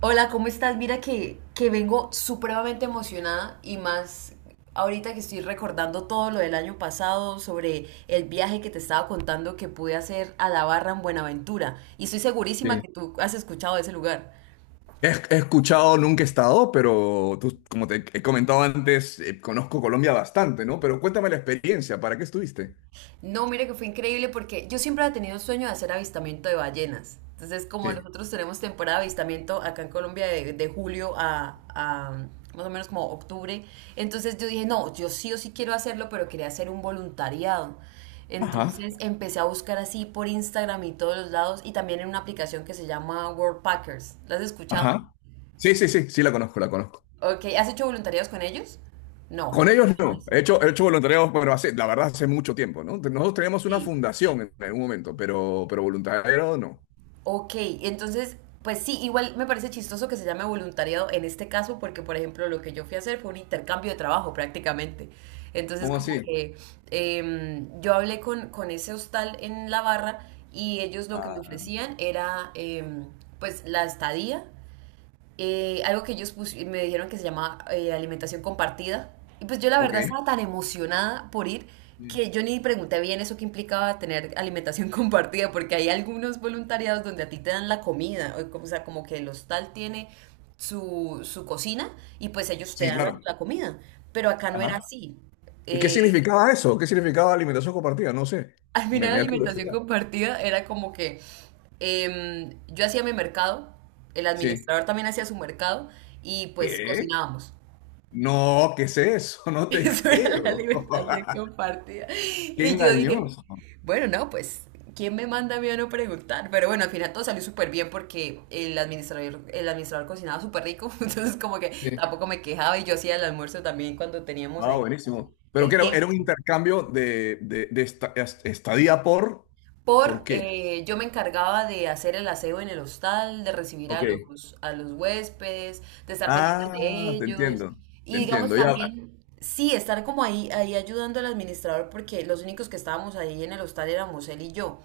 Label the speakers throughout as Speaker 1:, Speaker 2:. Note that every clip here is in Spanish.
Speaker 1: Hola, ¿cómo estás? Mira que vengo supremamente emocionada y más ahorita que estoy recordando todo lo del año pasado sobre el viaje que te estaba contando que pude hacer a La Barra en Buenaventura. Y estoy segurísima
Speaker 2: Sí.
Speaker 1: que tú has escuchado de ese lugar.
Speaker 2: He escuchado, nunca he estado, pero como te he comentado antes, conozco Colombia bastante, ¿no? Pero cuéntame la experiencia, ¿para qué estuviste?
Speaker 1: No, mire que fue increíble porque yo siempre había tenido el sueño de hacer avistamiento de ballenas. Entonces, como
Speaker 2: Sí.
Speaker 1: nosotros tenemos temporada de avistamiento acá en Colombia de julio a más o menos como octubre, entonces yo dije, no, yo sí o sí quiero hacerlo, pero quería hacer un voluntariado.
Speaker 2: Ajá,
Speaker 1: Entonces empecé a buscar así por Instagram y todos los lados y también en una aplicación que se llama World Packers. ¿La has escuchado?
Speaker 2: ajá. Sí, sí, sí, sí la conozco, la conozco.
Speaker 1: Ok, ¿has hecho voluntariados con ellos? No.
Speaker 2: Con
Speaker 1: Tú
Speaker 2: ellos
Speaker 1: no.
Speaker 2: no. He hecho voluntariado, pero hace, la verdad, hace mucho tiempo, ¿no? Nosotros teníamos una
Speaker 1: Sí.
Speaker 2: fundación en algún momento, pero voluntariado no.
Speaker 1: Ok, entonces, pues sí, igual me parece chistoso que se llame voluntariado en este caso, porque por ejemplo lo que yo fui a hacer fue un intercambio de trabajo prácticamente. Entonces
Speaker 2: ¿Cómo
Speaker 1: como
Speaker 2: así?
Speaker 1: que yo hablé con ese hostal en la barra y ellos lo que me
Speaker 2: Ah,
Speaker 1: ofrecían era pues la estadía algo que ellos me dijeron que se llama alimentación compartida. Y pues yo la verdad
Speaker 2: ok.
Speaker 1: estaba tan emocionada por ir
Speaker 2: Sí,
Speaker 1: que yo ni pregunté bien eso que implicaba tener alimentación compartida, porque hay algunos voluntariados donde a ti te dan la comida, o sea, como que el hostal tiene su cocina y pues ellos te
Speaker 2: sí,
Speaker 1: dan la,
Speaker 2: claro.
Speaker 1: la comida. Pero acá no era
Speaker 2: Ajá.
Speaker 1: así.
Speaker 2: ¿Y qué
Speaker 1: Eh,
Speaker 2: significaba eso? ¿Qué significaba alimentación compartida? No sé.
Speaker 1: al
Speaker 2: Me,
Speaker 1: final la
Speaker 2: me da
Speaker 1: alimentación
Speaker 2: curiosidad.
Speaker 1: compartida era como que yo hacía mi mercado, el
Speaker 2: Sí.
Speaker 1: administrador también hacía su mercado y pues
Speaker 2: ¿Qué?
Speaker 1: cocinábamos.
Speaker 2: No, ¿qué es eso? No te
Speaker 1: Eso era la
Speaker 2: creo.
Speaker 1: alimentación compartida.
Speaker 2: Qué
Speaker 1: Y yo dije,
Speaker 2: engañoso.
Speaker 1: bueno, no, pues, ¿quién me manda a mí a no preguntar? Pero bueno, al final todo salió súper bien porque el administrador cocinaba súper rico, entonces como que
Speaker 2: Sí.
Speaker 1: tampoco me quejaba y yo hacía el almuerzo también cuando teníamos
Speaker 2: Ah,
Speaker 1: ahí
Speaker 2: buenísimo. Pero que
Speaker 1: el
Speaker 2: era, era
Speaker 1: tiempo.
Speaker 2: un intercambio de estadía ¿por
Speaker 1: Por
Speaker 2: qué?
Speaker 1: Yo me encargaba de hacer el aseo en el hostal, de recibir a
Speaker 2: Ok.
Speaker 1: los, a los huéspedes, de estar pendiente de
Speaker 2: Ah, te
Speaker 1: ellos
Speaker 2: entiendo. Te
Speaker 1: y digamos
Speaker 2: entiendo. Ya.
Speaker 1: también, sí, estar como ahí ayudando al administrador porque los únicos que estábamos ahí en el hostal éramos él y yo.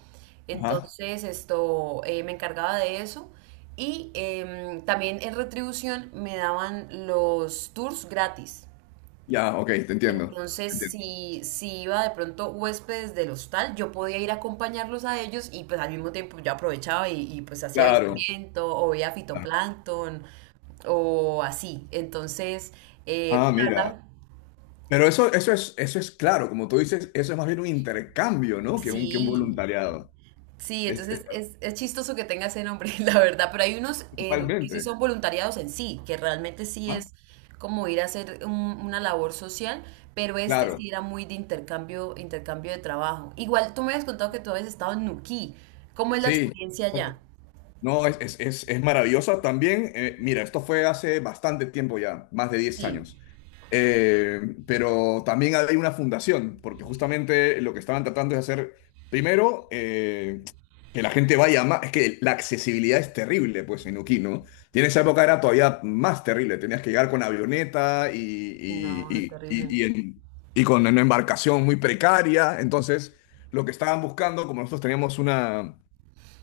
Speaker 2: Ajá.
Speaker 1: Entonces esto, me encargaba de eso y también en retribución me daban los tours gratis.
Speaker 2: Ya, ok, te entiendo.
Speaker 1: Entonces,
Speaker 2: Te entiendo.
Speaker 1: si iba de pronto huéspedes del hostal, yo podía ir a acompañarlos a ellos y pues al mismo tiempo yo aprovechaba y, pues hacía
Speaker 2: Claro.
Speaker 1: avistamiento o veía fitoplancton o así. Entonces,
Speaker 2: Ah,
Speaker 1: pues, la
Speaker 2: mira.
Speaker 1: verdad,
Speaker 2: Pero eso es claro, como tú dices, eso es más bien un intercambio, ¿no? Que un
Speaker 1: sí.
Speaker 2: voluntariado.
Speaker 1: Sí,
Speaker 2: Es- es-
Speaker 1: entonces es chistoso que tenga ese nombre, la verdad, pero hay unos que sí
Speaker 2: totalmente.
Speaker 1: son voluntariados en sí, que realmente sí
Speaker 2: Ah,
Speaker 1: es como ir a hacer una labor social, pero este
Speaker 2: claro.
Speaker 1: sí era muy de intercambio, intercambio de trabajo. Igual tú me habías contado que tú habías estado en Nuquí, ¿cómo es la
Speaker 2: Sí.
Speaker 1: experiencia allá?
Speaker 2: No, es maravillosa también. Mira, esto fue hace bastante tiempo ya, más de diez
Speaker 1: Sí,
Speaker 2: años. Eh, pero también hay una fundación, porque justamente lo que estaban tratando es hacer, primero, que la gente vaya más, es que la accesibilidad es terrible, pues en Uquí, ¿no? Y en esa época era todavía más terrible, tenías que llegar con avioneta
Speaker 1: no, es terrible.
Speaker 2: y con una embarcación muy precaria, entonces lo que estaban buscando, como nosotros teníamos una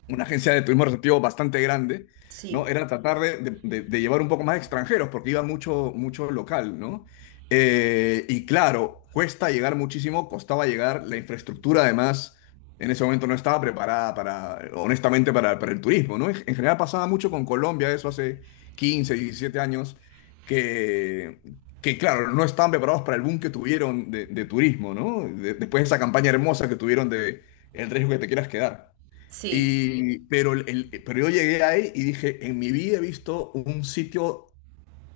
Speaker 2: una agencia de turismo receptivo bastante grande, ¿no?
Speaker 1: Sí,
Speaker 2: Era tratar de llevar un poco más extranjeros, porque iba mucho, mucho local, ¿no? Y claro, cuesta llegar muchísimo, costaba llegar, la infraestructura además en ese momento no estaba preparada para, honestamente, para el turismo, ¿no? En general pasaba mucho con Colombia, eso hace 15 17 años, que... Que claro, no estaban preparados para el boom que tuvieron de turismo, ¿no? Después de esa campaña hermosa que tuvieron de "El riesgo que te quieras quedar".
Speaker 1: sí,
Speaker 2: Y, pero, pero yo llegué ahí y dije, en mi vida he visto un sitio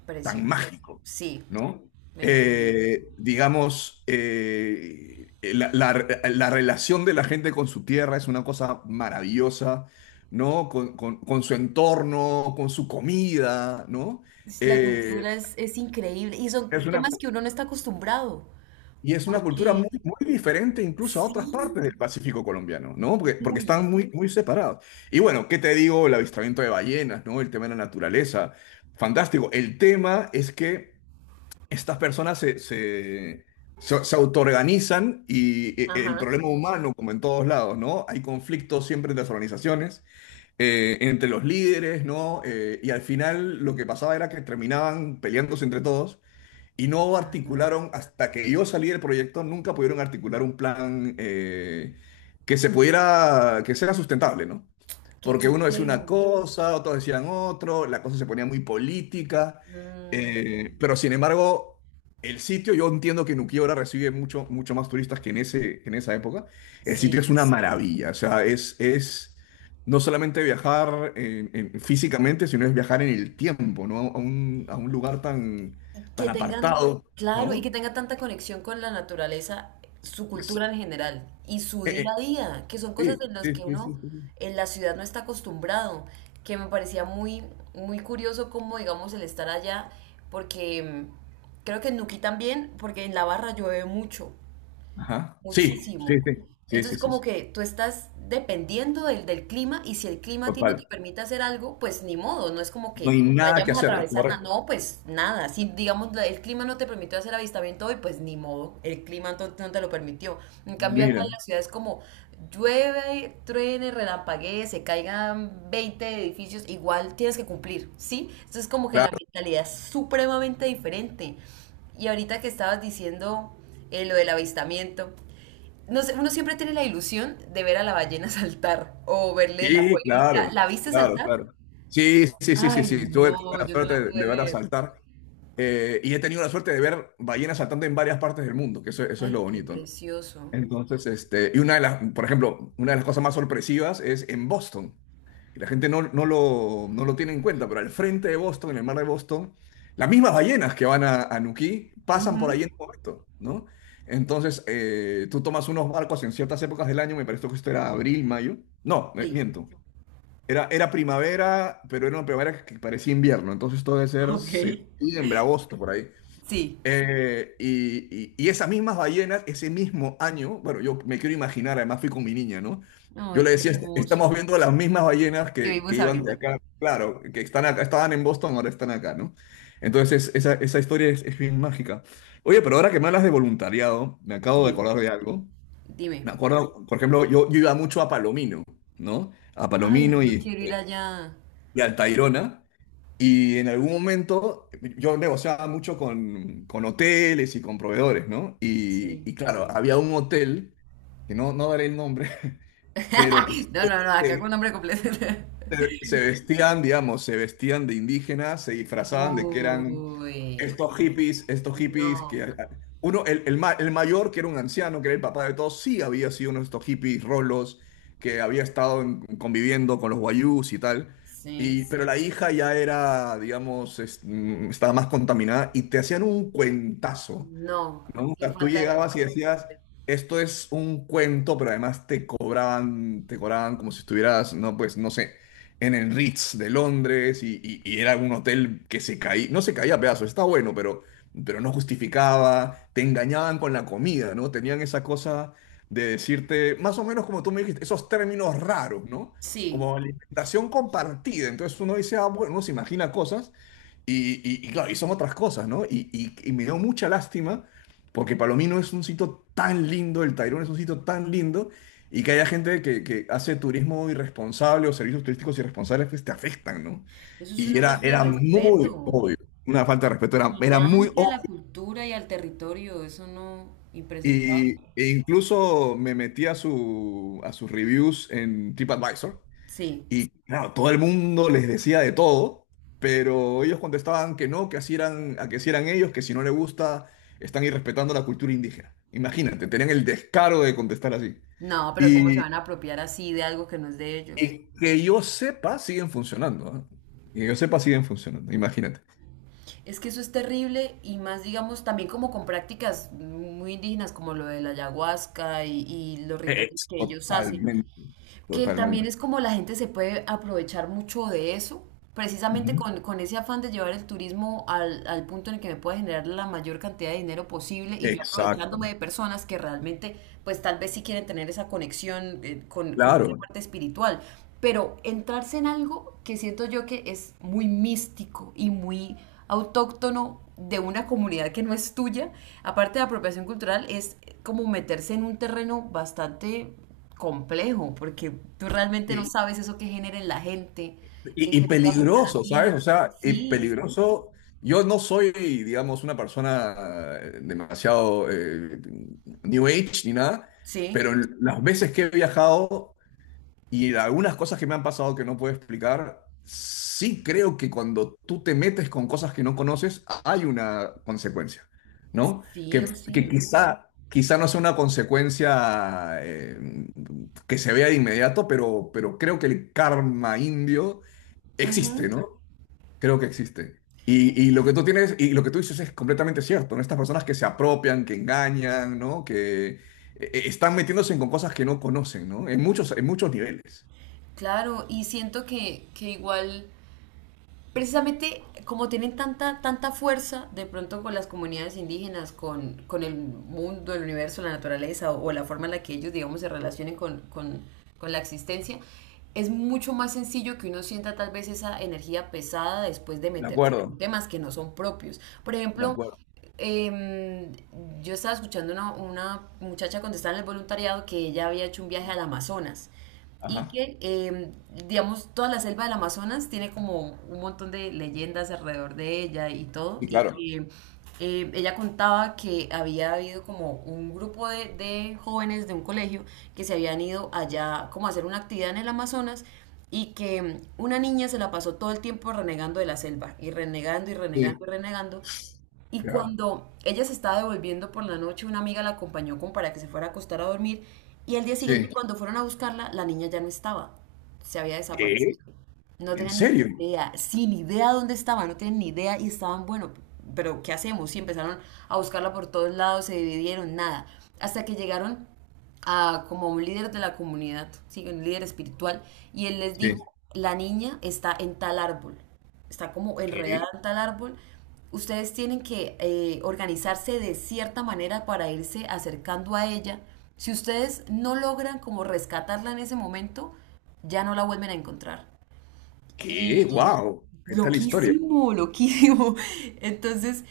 Speaker 1: precioso.
Speaker 2: tan mágico,
Speaker 1: Sí,
Speaker 2: ¿no?
Speaker 1: me imagino.
Speaker 2: Digamos, la relación de la gente con su tierra es una cosa maravillosa, ¿no? Con, con su entorno, con su comida, ¿no?
Speaker 1: La
Speaker 2: Eh,
Speaker 1: cultura es increíble y son
Speaker 2: es una
Speaker 1: temas que uno no está acostumbrado,
Speaker 2: y es una cultura
Speaker 1: porque
Speaker 2: muy, muy diferente incluso a otras
Speaker 1: sí.
Speaker 2: partes del Pacífico colombiano, ¿no? Porque, porque
Speaker 1: Uy,
Speaker 2: están muy, muy separados. Y bueno, ¿qué te digo? El avistamiento de ballenas, ¿no? El tema de la naturaleza. Fantástico. El tema es que estas personas se autoorganizan y el
Speaker 1: ajá,
Speaker 2: problema humano, como en todos lados, ¿no? Hay conflictos siempre entre las organizaciones, entre los líderes, ¿no? Y al final lo que pasaba era que terminaban peleándose entre todos y no
Speaker 1: ah,
Speaker 2: articularon, hasta que yo salí del proyecto, nunca pudieron articular un plan que se pudiera, que sea sustentable, ¿no?
Speaker 1: qué
Speaker 2: Porque uno decía una
Speaker 1: complejo.
Speaker 2: cosa, otros decían otro, la cosa se ponía muy política,
Speaker 1: Mm,
Speaker 2: pero sin embargo, el sitio, yo entiendo que Nuquí ahora recibe mucho, mucho más turistas que en ese, en esa época, el sitio
Speaker 1: sí.
Speaker 2: es una maravilla, o sea, es no solamente viajar físicamente, sino es viajar en el tiempo, ¿no? A un lugar tan
Speaker 1: Y
Speaker 2: tan
Speaker 1: que tengan,
Speaker 2: apartado,
Speaker 1: claro, y
Speaker 2: ¿no?
Speaker 1: que tengan tanta conexión con la naturaleza, su
Speaker 2: Es-
Speaker 1: cultura en general y su día
Speaker 2: eh,
Speaker 1: a día, que son cosas en las
Speaker 2: sí, sí,
Speaker 1: que
Speaker 2: sí, sí,
Speaker 1: uno
Speaker 2: sí. Sí.
Speaker 1: en la ciudad no está acostumbrado, que me parecía muy, muy curioso como, digamos, el estar allá, porque creo que en Nuquí también, porque en La Barra llueve mucho.
Speaker 2: Ajá. Sí,
Speaker 1: Muchísimo.
Speaker 2: sí, sí, sí, sí,
Speaker 1: Entonces,
Speaker 2: sí,
Speaker 1: como
Speaker 2: sí.
Speaker 1: que tú estás dependiendo del clima y si el clima a ti no te
Speaker 2: Total.
Speaker 1: permite hacer algo, pues ni modo, no es como
Speaker 2: No
Speaker 1: que
Speaker 2: hay nada que
Speaker 1: vayamos a
Speaker 2: hacer, es
Speaker 1: atravesar nada,
Speaker 2: correcto.
Speaker 1: no, pues nada. Si, digamos, el clima no te permitió hacer avistamiento hoy, pues ni modo, el clima no, no te lo permitió. En cambio, acá en
Speaker 2: Mira,
Speaker 1: la ciudad es como llueve, truene, relampaguee, se caigan 20 edificios, igual tienes que cumplir, ¿sí? Entonces, como que la
Speaker 2: claro,
Speaker 1: mentalidad es supremamente diferente. Y ahorita que estabas diciendo lo del avistamiento. No sé, uno siempre tiene la ilusión de ver a la ballena saltar o verle la
Speaker 2: sí, claro,
Speaker 1: colita. ¿La viste
Speaker 2: claro,
Speaker 1: saltar?
Speaker 2: claro. Sí, sí, sí, sí,
Speaker 1: Ay,
Speaker 2: sí. Tuve
Speaker 1: no,
Speaker 2: la
Speaker 1: yo no
Speaker 2: suerte
Speaker 1: la pude
Speaker 2: de ver a
Speaker 1: ver.
Speaker 2: saltar y he tenido la suerte de ver ballenas saltando en varias partes del mundo, que eso es
Speaker 1: Ay,
Speaker 2: lo
Speaker 1: qué
Speaker 2: bonito, ¿no?
Speaker 1: precioso.
Speaker 2: Entonces, este, y una de las, por ejemplo, una de las cosas más sorpresivas es en Boston. Y la gente no lo tiene en cuenta, pero al frente de Boston, en el mar de Boston, las mismas ballenas que van a Nuquí pasan por
Speaker 1: Ujú,
Speaker 2: ahí en un momento, ¿no? Entonces, tú tomas unos barcos en ciertas épocas del año, me parece que esto era abril, mayo. No,
Speaker 1: sí.
Speaker 2: miento. Era, era primavera, pero era una primavera que parecía invierno, entonces esto debe ser
Speaker 1: Ok.
Speaker 2: septiembre, agosto, por ahí.
Speaker 1: Sí.
Speaker 2: Y esas mismas ballenas, ese mismo año, bueno, yo me quiero imaginar, además fui con mi niña, ¿no? Yo
Speaker 1: Ay,
Speaker 2: le
Speaker 1: qué
Speaker 2: decía,
Speaker 1: hermoso.
Speaker 2: Estamos viendo las mismas ballenas
Speaker 1: ¿Qué
Speaker 2: que
Speaker 1: vimos
Speaker 2: iban de
Speaker 1: ahorita?
Speaker 2: acá, claro, que están acá, estaban en Boston, ahora están acá", ¿no? Entonces, esa historia es bien mágica. Oye, pero ahora que me hablas de voluntariado, me acabo de
Speaker 1: Sí.
Speaker 2: acordar de algo.
Speaker 1: Dime.
Speaker 2: Me acuerdo, por ejemplo, yo iba mucho a Palomino, ¿no? A
Speaker 1: Ay,
Speaker 2: Palomino y,
Speaker 1: yo quiero ir
Speaker 2: este,
Speaker 1: allá.
Speaker 2: y al Tayrona. Y en algún momento yo negociaba mucho con hoteles y con proveedores, ¿no?
Speaker 1: Sí.
Speaker 2: Y claro, había un hotel, que no daré el nombre, pero
Speaker 1: No, no, no, acá
Speaker 2: que
Speaker 1: con nombre completo.
Speaker 2: se vestían, digamos, se vestían de indígenas, se disfrazaban de que eran
Speaker 1: Uy,
Speaker 2: estos hippies
Speaker 1: no.
Speaker 2: que... Uno, el mayor, que era un anciano, que era el papá de todos, sí había sido uno de estos hippies rolos que había estado conviviendo con los guayús y tal.
Speaker 1: Sí.
Speaker 2: Y, pero la hija ya era, digamos, estaba más contaminada y te hacían un cuentazo.
Speaker 1: No.
Speaker 2: No, o
Speaker 1: Qué
Speaker 2: sea, tú
Speaker 1: falta de
Speaker 2: llegabas y
Speaker 1: respeto.
Speaker 2: decías, esto es un cuento, pero además te cobraban como si estuvieras, no, pues, no sé, en el Ritz de Londres y, y era un hotel que se caía, no se caía a pedazos, está bueno, pero no justificaba, te engañaban con la comida, ¿no? Tenían esa cosa de decirte, más o menos como tú me dijiste, esos términos raros, ¿no?
Speaker 1: Sí.
Speaker 2: Como alimentación compartida. Entonces uno dice, ah, bueno, uno se imagina cosas. Y, y claro, y son otras cosas, ¿no? Y, y me dio mucha lástima porque Palomino es un sitio tan lindo, el Tayrona es un sitio tan lindo, y que haya gente que hace turismo irresponsable o servicios turísticos irresponsables, pues te afectan, ¿no?
Speaker 1: Eso es
Speaker 2: Y
Speaker 1: una
Speaker 2: era,
Speaker 1: falta de
Speaker 2: era sí, muy
Speaker 1: respeto
Speaker 2: obvio, una falta de respeto, era, era muy
Speaker 1: gigante a la
Speaker 2: obvio.
Speaker 1: cultura y al territorio. Eso no, impresentable.
Speaker 2: Y, e incluso me metí a, su, a sus reviews en TripAdvisor.
Speaker 1: Sí.
Speaker 2: Y claro, todo el mundo les decía de todo, pero ellos contestaban que no, que así eran, a que así eran ellos, que si no le gusta, están irrespetando la cultura indígena. Imagínate, tenían el descaro de contestar así.
Speaker 1: No, pero ¿cómo se
Speaker 2: Y,
Speaker 1: van a apropiar así de algo que no es de ellos?
Speaker 2: y que yo sepa, siguen funcionando, ¿ah? Que yo sepa, siguen funcionando, imagínate.
Speaker 1: Es que eso es terrible y más, digamos, también como con prácticas muy indígenas como lo de la ayahuasca y los rituales
Speaker 2: Es
Speaker 1: que ellos hacen.
Speaker 2: totalmente,
Speaker 1: Que también
Speaker 2: totalmente.
Speaker 1: es como la gente se puede aprovechar mucho de eso, precisamente
Speaker 2: Ujú.
Speaker 1: con ese afán de llevar el turismo al punto en el que me pueda generar la mayor cantidad de dinero posible y yo
Speaker 2: Exacto,
Speaker 1: aprovechándome de personas que realmente, pues tal vez sí quieren tener esa conexión con esa
Speaker 2: claro.
Speaker 1: parte espiritual. Pero entrarse en algo que siento yo que es muy místico y muy autóctono de una comunidad que no es tuya, aparte de apropiación cultural, es como meterse en un terreno bastante complejo, porque tú realmente no sabes eso que genera en la gente, que,
Speaker 2: Y
Speaker 1: que te puede afectar a
Speaker 2: peligroso, ¿sabes? O
Speaker 1: ti.
Speaker 2: sea, y
Speaker 1: Sí,
Speaker 2: peligroso. Yo no soy, digamos, una persona demasiado New Age ni nada,
Speaker 1: sí,
Speaker 2: pero las veces que he viajado y algunas cosas que me han pasado que no puedo explicar, sí creo que cuando tú te metes con cosas que no conoces, hay una consecuencia, ¿no?
Speaker 1: sí o
Speaker 2: Que
Speaker 1: sí.
Speaker 2: quizá, quizá no sea una consecuencia que se vea de inmediato, pero creo que el karma indio existe,
Speaker 1: Ujú.
Speaker 2: ¿no? Creo que existe. Y lo que tú tienes, y lo que tú dices es completamente cierto, ¿no? Estas personas que se apropian, que engañan, ¿no? Que están metiéndose con cosas que no conocen, ¿no? En muchos niveles.
Speaker 1: Claro, y siento que igual precisamente como tienen tanta, tanta fuerza de pronto con las comunidades indígenas, con el mundo, el universo, la naturaleza o, la forma en la que ellos, digamos, se relacionen con, la existencia, es mucho más sencillo que uno sienta tal vez esa energía pesada después de
Speaker 2: De
Speaker 1: meterse con
Speaker 2: acuerdo,
Speaker 1: temas que no son propios. Por
Speaker 2: de
Speaker 1: ejemplo,
Speaker 2: acuerdo.
Speaker 1: eh, yo estaba escuchando una muchacha contestar en el voluntariado que ella había hecho un viaje al Amazonas y
Speaker 2: Ajá.
Speaker 1: que, digamos, toda la selva del Amazonas tiene como un montón de leyendas alrededor de ella y todo,
Speaker 2: Y
Speaker 1: y
Speaker 2: claro.
Speaker 1: que ella contaba que había habido como un grupo de jóvenes de un colegio que se habían ido allá como a hacer una actividad en el Amazonas y que una niña se la pasó todo el tiempo renegando de la selva y renegando y renegando y
Speaker 2: Sí,
Speaker 1: renegando y
Speaker 2: claro.
Speaker 1: cuando ella se estaba devolviendo por la noche, una amiga la acompañó como para que se fuera a acostar a dormir. Y al día siguiente,
Speaker 2: Sí,
Speaker 1: cuando fueron a buscarla, la niña ya no estaba. Se había desaparecido.
Speaker 2: ¿qué?
Speaker 1: No
Speaker 2: ¿En
Speaker 1: tenían ni
Speaker 2: serio?
Speaker 1: idea, sin idea dónde estaba, no tenían ni idea y estaban, bueno, pero ¿qué hacemos? Y empezaron a buscarla por todos lados, se dividieron, nada. Hasta que llegaron a, como un líder de la comunidad, ¿sí? Un líder espiritual, y él les dijo,
Speaker 2: Sí.
Speaker 1: la niña está en tal árbol, está como enredada
Speaker 2: ¿Qué?
Speaker 1: en tal árbol, ustedes tienen que organizarse de cierta manera para irse acercando a ella. Si ustedes no logran como rescatarla en ese momento, ya no la vuelven a encontrar.
Speaker 2: ¿Qué?
Speaker 1: Y
Speaker 2: ¡Wow! ¿Qué tal historia?
Speaker 1: loquísimo, loquísimo. Entonces,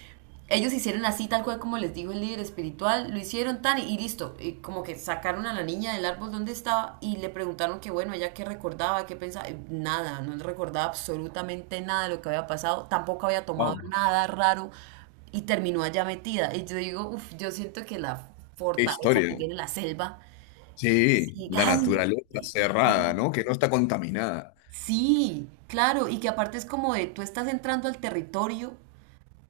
Speaker 1: ellos hicieron así, tal cual como les dijo el líder espiritual, lo hicieron tan y listo. Y como que sacaron a la niña del árbol donde estaba y le preguntaron que, bueno, ella qué recordaba, qué pensaba. Nada, no recordaba absolutamente nada de lo que había pasado, tampoco había tomado
Speaker 2: Wow.
Speaker 1: nada raro y terminó allá metida. Y yo digo, uff, yo siento que la
Speaker 2: ¿Qué
Speaker 1: fortaleza que
Speaker 2: historia?
Speaker 1: tiene la selva es
Speaker 2: Sí, la
Speaker 1: gigante.
Speaker 2: naturaleza cerrada, ¿no? Que no está contaminada.
Speaker 1: Sí, claro, y que aparte es como de tú estás entrando al territorio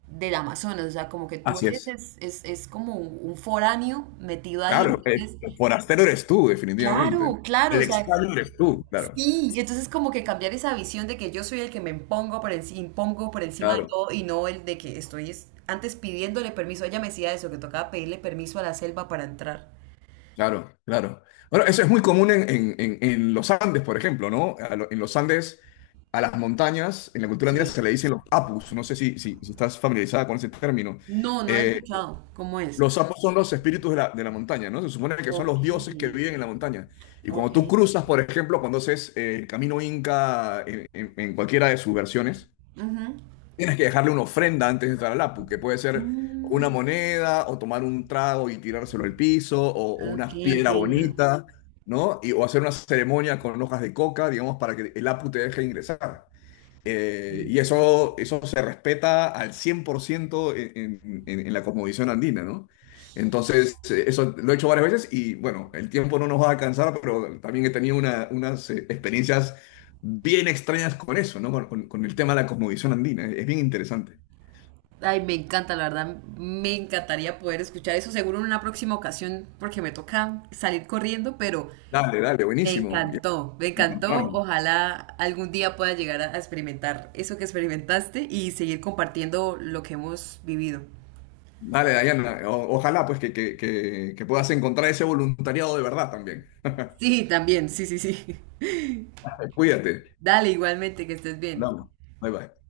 Speaker 1: del Amazonas, o sea, como que tú
Speaker 2: Así
Speaker 1: eres,
Speaker 2: es.
Speaker 1: es como un foráneo metido
Speaker 2: Claro,
Speaker 1: ahí,
Speaker 2: el
Speaker 1: entonces,
Speaker 2: forastero eres tú, definitivamente.
Speaker 1: claro, claro,
Speaker 2: El
Speaker 1: o sea,
Speaker 2: extraño eres tú, claro,
Speaker 1: sí, y entonces como que cambiar esa visión de que yo soy el que me impongo por, impongo por encima de
Speaker 2: claro,
Speaker 1: todo y no el de que estoy antes pidiéndole permiso, ella me decía eso, que tocaba pedirle permiso a la selva para entrar.
Speaker 2: claro, claro. Bueno, eso es muy común en, en los Andes, por ejemplo, ¿no? En los Andes, a las montañas, en la cultura andina
Speaker 1: Sí.
Speaker 2: se le dicen los apus, no sé si, si, si estás familiarizada con ese término.
Speaker 1: No, no he
Speaker 2: Eh,
Speaker 1: escuchado, ¿cómo es?
Speaker 2: los apus son los espíritus de la montaña, ¿no? Se supone que son
Speaker 1: Ok,
Speaker 2: los dioses que viven en la montaña. Y
Speaker 1: ok.
Speaker 2: cuando tú cruzas, por ejemplo, cuando haces el camino inca en en cualquiera de sus versiones,
Speaker 1: Ujú.
Speaker 2: tienes que dejarle una ofrenda antes de entrar al Apu, que puede ser una
Speaker 1: Mm.
Speaker 2: moneda, o tomar un trago y tirárselo al piso, o
Speaker 1: Ok,
Speaker 2: una piedra
Speaker 1: entiendo.
Speaker 2: bonita, ¿no? Y, o hacer una ceremonia con hojas de coca, digamos, para que el Apu te deje ingresar. Y eso se respeta al 100% en, en la cosmovisión andina, ¿no? Entonces, eso lo he hecho varias veces y bueno, el tiempo no nos va a alcanzar, pero también he tenido unas experiencias bien extrañas con eso, ¿no? Con, con el tema de la cosmovisión andina. Es bien interesante.
Speaker 1: Ay, me encanta, la verdad, me encantaría poder escuchar eso, seguro en una próxima ocasión, porque me toca salir corriendo, pero
Speaker 2: Dale, dale,
Speaker 1: me
Speaker 2: buenísimo. Ya
Speaker 1: encantó, me
Speaker 2: nos
Speaker 1: encantó.
Speaker 2: encontramos.
Speaker 1: Ojalá algún día pueda llegar a experimentar eso que experimentaste y seguir compartiendo lo que hemos vivido.
Speaker 2: Dale, Dayana. Ojalá pues que puedas encontrar ese voluntariado de verdad también.
Speaker 1: Sí, también, sí, sí, sí.
Speaker 2: Cuídate.
Speaker 1: Dale, igualmente, que estés bien.
Speaker 2: Hablamos. Bye bye.